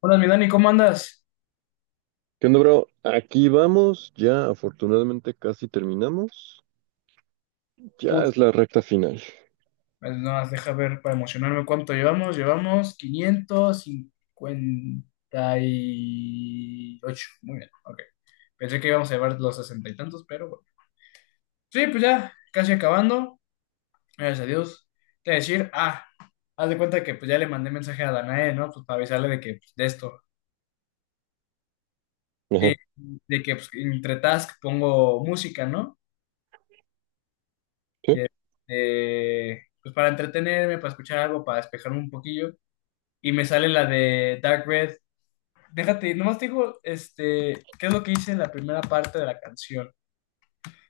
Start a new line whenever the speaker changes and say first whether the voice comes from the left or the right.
left: Hola, mi Dani, ¿cómo andas?
right: ¿Qué onda, bro? Aquí vamos, ya afortunadamente casi terminamos. Ya
left: Uf,
right: es la recta final.
left: pues nada más deja ver para emocionarme cuánto llevamos. Llevamos 558. Muy bien, ok. Pensé que íbamos a llevar los sesenta y tantos, pero bueno. Sí, pues ya, casi acabando. Gracias a Dios. Te voy a decir, haz de cuenta que pues ya le mandé mensaje a Danae, ¿no? Pues para avisarle de que, pues, de esto. Y
right: Ajá,
left: de que, pues, entre task pongo música, ¿no?
right: ¿sí?
left: Y, pues para entretenerme, para escuchar algo, para despejarme un poquillo. Y me sale la de Dark Red. Déjate, nomás te digo, ¿qué es lo que hice en la primera parte de la canción?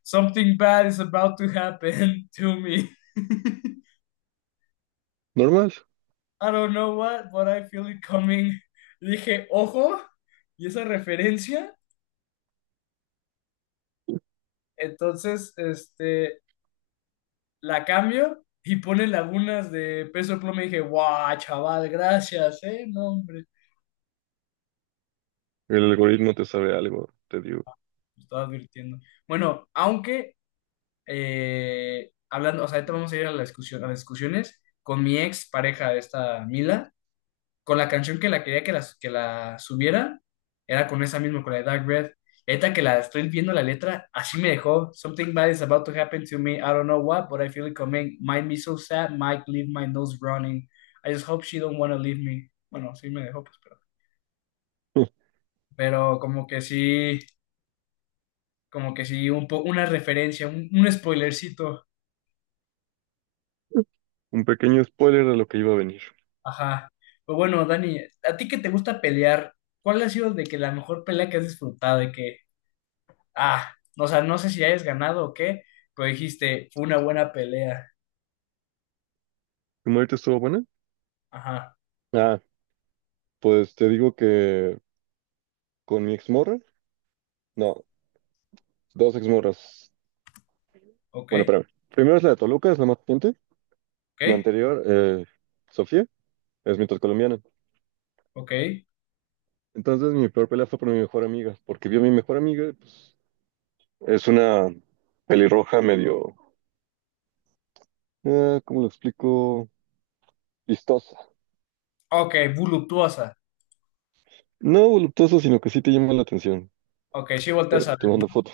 left: Something bad is about to happen to me.
right: Normal.
left: I don't know what, but I feel it coming. Dije, ojo, y esa referencia, entonces, la cambio y pone lagunas de peso pluma y dije, guau, chaval, gracias, no, hombre,
right: El algoritmo te sabe algo, te digo.
left: me estaba advirtiendo. Bueno, aunque hablando, o sea, ahorita vamos a ir a la discusión, a las discusiones con mi ex pareja, esta Mila, con la canción que la quería que la subiera, era con esa misma, con la de Dark Red. Y ahorita que la estoy viendo la letra, así me dejó. Something bad is about to happen to me. I don't know what, but I feel it coming. Mind me so sad, Mike, leave my nose running. I just hope she don't wanna leave me. Bueno, sí me dejó, pues, pero, pero como que sí, una referencia, un spoilercito.
right: Un pequeño spoiler de lo que iba a venir.
left: Ajá. Pero bueno, Dani, a ti que te gusta pelear, ¿cuál ha sido de que la mejor pelea que has disfrutado? De que, o sea, no sé si hayas ganado o qué, pero dijiste, fue una buena pelea.
right: ¿Tu muerte estuvo buena?
left: Ajá,
right: Ah, pues te digo que con mi exmorra, no, dos exmorras.
left: ok,
right: Bueno, espérame. Primero es la de Toluca, es la más reciente. La
left: ok,
right: anterior, Sofía, es mitad colombiana.
left: ok,
right: Entonces mi peor pelea fue por mi mejor amiga, porque vio a mi mejor amiga, pues es una pelirroja medio, ¿cómo lo explico? Vistosa.
left: ok, voluptuosa.
right: No voluptuosa, sino que sí te llama la atención.
left: Ok, sí volteas
right: Pero
left: a
right: te
left: ver,
right: mando
left: ¿no?
right: fotos.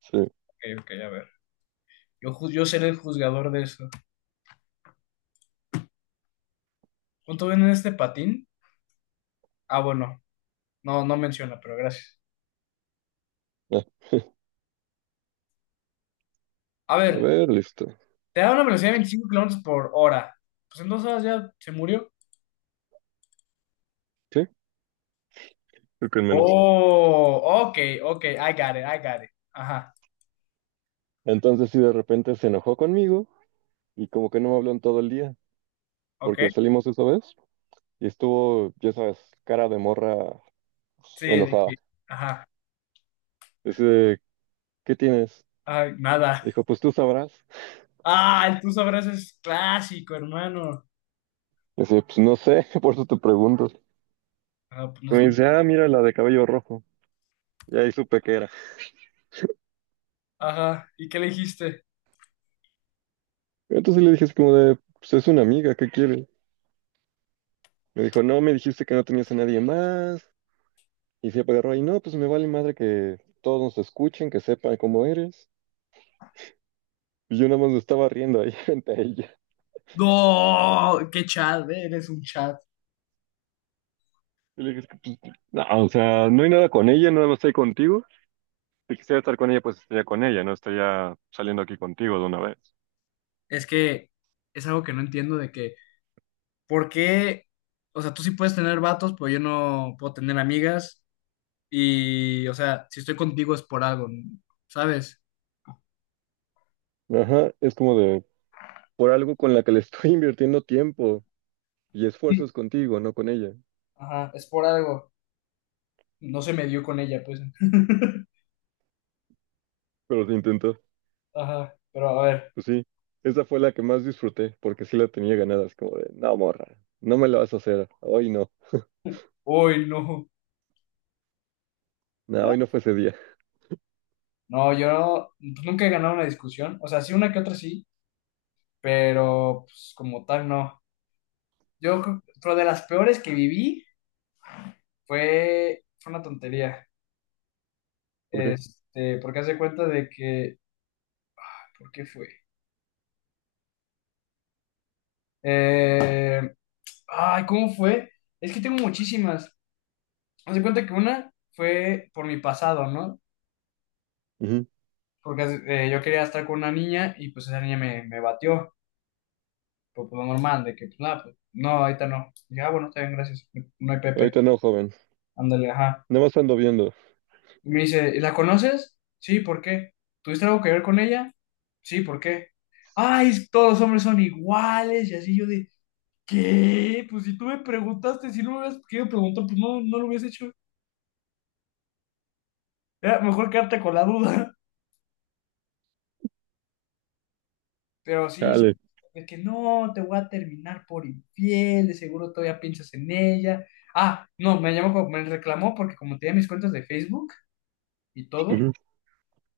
right: Sí.
left: Ok, ok, a ver. Yo seré el juzgador de eso. ¿Cuánto ven en este patín? Bueno, no, no menciona, pero gracias.
right: Ah,
left: A
right: a
left: ver,
right: ver, listo.
left: te da una velocidad de 25 kilómetros por hora. Pues en 2 horas ya se murió.
right: Sí, creo que en menos.
left: Oh, ok, ok, I got it, I got it. Ajá,
right: Entonces, sí, de repente se enojó conmigo y como que no me habló en todo el día,
left: ok,
right: porque salimos esa vez y estuvo, ya sabes, cara de morra, pues,
left: sí,
right: enojada.
left: ajá,
right: Dice, ¿qué tienes?
left: ay, nada.
right: Dijo, pues tú sabrás.
left: Ah, el tú sabrás es clásico, hermano.
right: Dice, pues no sé, por eso te pregunto.
left: Ah, pues,
right: Y me dice, ah, mira la de cabello rojo. Y ahí supe que era.
left: ajá, ¿y qué le dijiste?
right: Entonces le dije así como de, pues es una amiga, ¿qué quiere? Me dijo, no, me dijiste que no tenías a nadie más. Y se agarró ahí, no, pues me vale madre que todos nos escuchen, que sepan cómo eres. Y yo nada más me estaba riendo ahí frente a ella.
left: No, qué chat, eres un chat.
right: Y le dije, no, o sea, no hay nada con ella, nada más estoy contigo. Si quisiera estar con ella, pues estaría con ella, no estaría saliendo aquí contigo de una vez.
left: Es que es algo que no entiendo de que, ¿por qué? O sea, tú sí puedes tener vatos, pero yo no puedo tener amigas. Y, o sea, si estoy contigo es por algo, ¿sabes?
right: Ajá, es como de, por algo con la que le estoy invirtiendo tiempo y
left: Sí,
right: esfuerzos contigo, no con ella.
left: ajá, es por algo. No se me dio con ella, pues.
right: Pero se intentó.
left: Ajá, pero a ver,
right: Pues sí, esa fue la que más disfruté, porque sí la tenía ganadas como de, no, morra, no me la vas a hacer, hoy no,
left: uy, no.
right: no, hoy no fue ese día.
left: No, yo pues, nunca he ganado una discusión, o sea, sí una que otra sí, pero pues como tal no. Pero de las peores que viví fue una tontería,
right: ¿Por qué?
left: porque hace cuenta de que, ¿por qué fue? Eh, ay, ¿cómo fue? Es que tengo muchísimas. Haz de cuenta que una fue por mi pasado, ¿no?
right: Ujú.
left: Porque yo quería estar con una niña y pues esa niña me batió. Normal, de que, pues, nada, pues, no, ahorita no. Y dije, bueno, está bien, gracias. No hay Pepe.
right: Ahorita no, joven,
left: Ándale, ajá.
right: nada más ando viendo.
left: Y me dice, ¿y la conoces? Sí, ¿por qué? ¿Tuviste algo que ver con ella? Sí, ¿por qué? Ay, todos los hombres son iguales. Y así yo de, ¿qué? Pues si tú me preguntaste, si no me hubieras querido preguntar, pues no, no lo hubiese hecho. Era mejor quedarte con la duda. Pero sí,
right: Dale.
left: de que no, te voy a terminar por infiel, de seguro todavía piensas en ella. No, me llamó, me reclamó porque como tenía mis cuentas de Facebook. Y todo,
right: Ujú.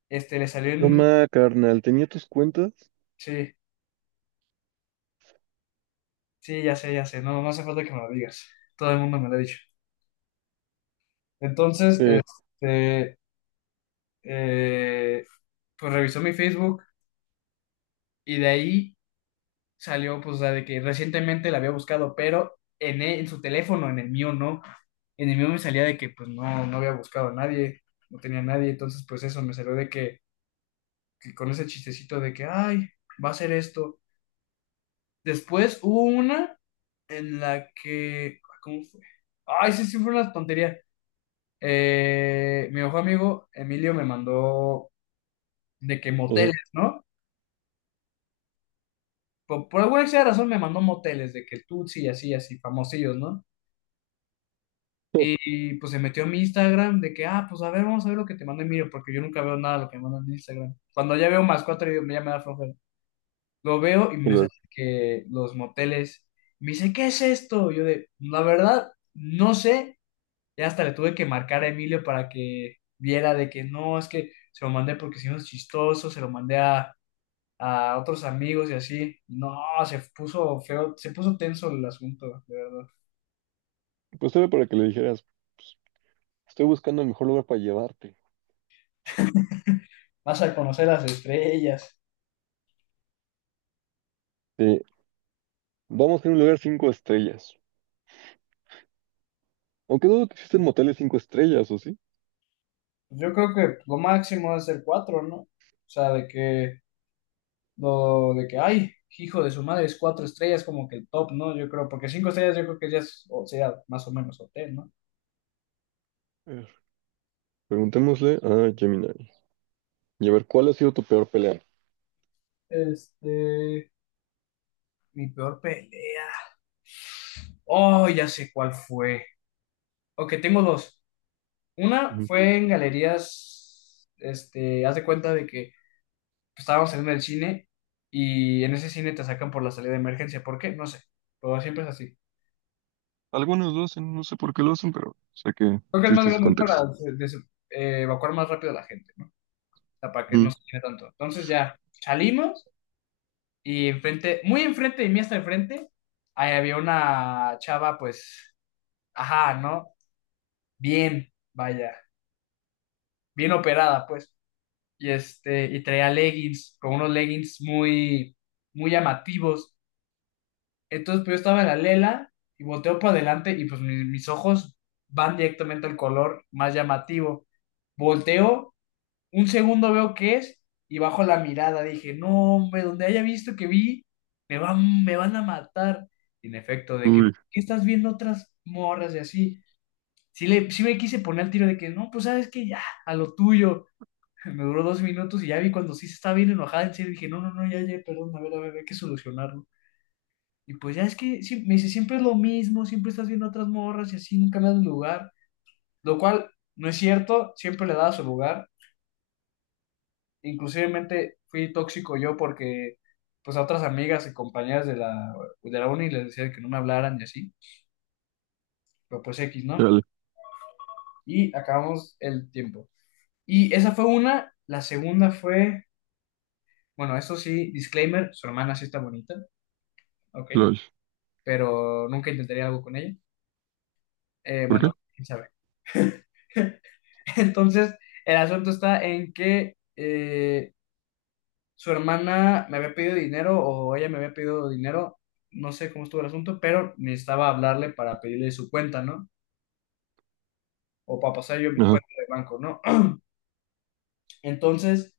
left: le salió
right: No
left: en...
right: ma, carnal, ¿tenía tus cuentas?
left: Sí, sí, ya sé, no, no hace falta que me lo digas, todo el mundo me lo ha dicho. Entonces,
right: Sí.
left: eh, pues revisó mi Facebook y de ahí salió, pues, la de que recientemente la había buscado, pero en su teléfono, en el mío no, en el mío me salía de que, pues, no, no había buscado a nadie, no tenía a nadie, entonces, pues, eso, me salió de que con ese chistecito de que, ay, va a ser esto. Después hubo una en la que. ¿Cómo fue? Ay, sí, sí, fue una tontería. Mi mejor amigo Emilio me mandó de que
right: Ujú.
left: moteles, ¿no? Por alguna extraña razón me mandó moteles, de que Tutsi y así, así, famosillos, ¿no? Pues se metió a mi Instagram de que, ah, pues a ver, vamos a ver lo que te manda Emilio, porque yo nunca veo nada de lo que me mandan en Instagram. Cuando ya veo más cuatro, ya me da flojera. Lo veo y
right: Y
left: me
right: lo-
left: sale que los moteles. Me dice, ¿qué es esto? Yo de, la verdad, no sé. Ya hasta le tuve que marcar a Emilio para que viera de que no, es que se lo mandé porque si no es chistoso, se lo mandé a otros amigos y así. No, se puso feo, se puso tenso el asunto, de verdad.
right: Pues era para que le dijeras, estoy buscando el mejor lugar para llevarte.
left: Vas a conocer las estrellas.
right: Sí, vamos a ir a un lugar cinco estrellas. Aunque dudo que existen moteles cinco estrellas, ¿o sí?
left: Pues yo creo que lo máximo es el cuatro, ¿no? O sea, de que, lo, de que, ay, hijo de su madre, es cuatro estrellas como que el top, ¿no? Yo creo, porque cinco estrellas yo creo que ya es, o sea, más o menos hotel, ¿no?
right: A ver, preguntémosle a Gemini y a ver cuál ha sido tu peor pelea.
left: Este, Mi peor pelea. Oh, ya sé cuál fue. Ok, tengo dos. Una fue en galerías, haz de cuenta de que pues, estábamos saliendo del cine y en ese cine te sacan por la salida de emergencia. ¿Por qué? No sé, pero siempre es así.
right: Algunos lo hacen, no sé por qué lo hacen, pero sé que
left: Creo que es más
right: existe ese
left: grande
right: contexto.
left: para evacuar más rápido a la gente, ¿no? O sea, para que no
right: Ujú.
left: se llene tanto. Entonces ya salimos y enfrente, muy enfrente de mí hasta enfrente, ahí había una chava, pues, ajá, ¿no? Bien, vaya, bien operada, pues. Y traía leggings, con unos leggings muy, muy llamativos. Entonces, pues yo estaba en la lela y volteo para adelante y pues mis ojos van directamente al color más llamativo. Volteo, un segundo veo qué es y bajo la mirada. Dije, no, hombre, donde haya visto que vi, me van a matar. Y en efecto, de que, ¿por
right: Uy,
left: qué estás viendo otras morras y así? Sí, sí me quise poner el tiro de que, no, pues sabes que ya, a lo tuyo. Me duró 2 minutos y ya vi cuando sí se estaba bien enojada, en serio, dije, no, no, no, ya, ya, perdón, a ver, hay que solucionarlo. Y pues ya es que sí, me dice, siempre es lo mismo, siempre estás viendo a otras morras y así, nunca le das lugar, lo cual no es cierto, siempre le daba su lugar. Inclusivemente fui tóxico yo porque pues a otras amigas y compañeras de la, uni les decía que no me hablaran y así, pero pues X, ¿no?
right: chale,
left: Y acabamos el tiempo. Y esa fue una, la segunda fue, bueno, eso sí, disclaimer, su hermana sí está bonita, ok.
right: lol.
left: Pero nunca intentaría algo con ella.
right: ¿Por qué?
left: Bueno, quién sabe. Entonces, el asunto está en que su hermana me había pedido dinero o ella me había pedido dinero, no sé cómo estuvo el asunto, pero necesitaba hablarle para pedirle su cuenta, ¿no? O para pasar yo mi
right: Ajá.
left: cuenta de banco, ¿no? Entonces,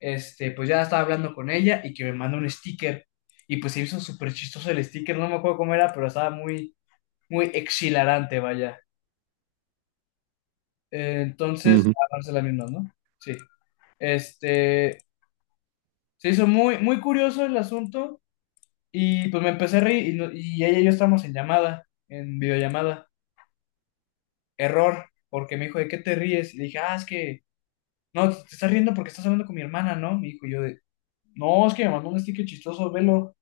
left: pues ya estaba hablando con ella y que me manda un sticker. Y pues se hizo súper chistoso el sticker, no me acuerdo cómo era, pero estaba muy, muy exhilarante, vaya. Entonces,
right: Ujú,
left: a darse la misma, ¿no? Sí. Este, se hizo muy, muy curioso el asunto y pues me empecé a reír y, no- y ella y yo estábamos en llamada, en videollamada. Error, porque me dijo, ¿de qué te ríes? Y le dije, es que, no, te estás riendo porque estás hablando con mi hermana, ¿no? Me dijo, y yo de, no, es que me mandó un sticker chistoso, velo.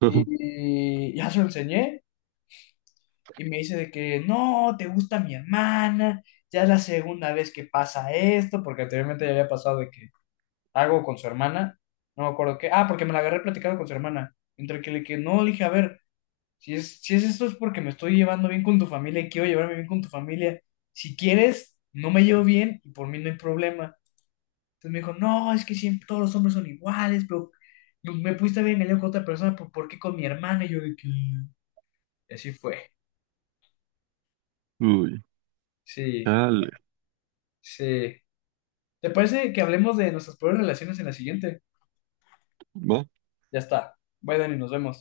right: ajá.
left: Y ya se lo enseñé y me dice de que, no, te gusta mi hermana, ya es la segunda vez que pasa esto, porque anteriormente ya había pasado de que hago con su hermana. No me acuerdo qué. Porque me la agarré platicando con su hermana. Entre que le que no, le dije, a ver, si es, esto es porque me estoy llevando bien con tu familia y quiero llevarme bien con tu familia. Si quieres, no me llevo bien y por mí no hay problema. Entonces me dijo, no, es que siempre todos los hombres son iguales, pero me pudiste haber engañado con otra persona, pero ¿por qué con mi hermana? Y yo de que. Y así fue.
right: Uy,
left: Sí,
right: chale.
left: sí. ¿Te parece que hablemos de nuestras peores relaciones en la siguiente?
right: Va.
left: Ya está. Bye, Dani, nos vemos.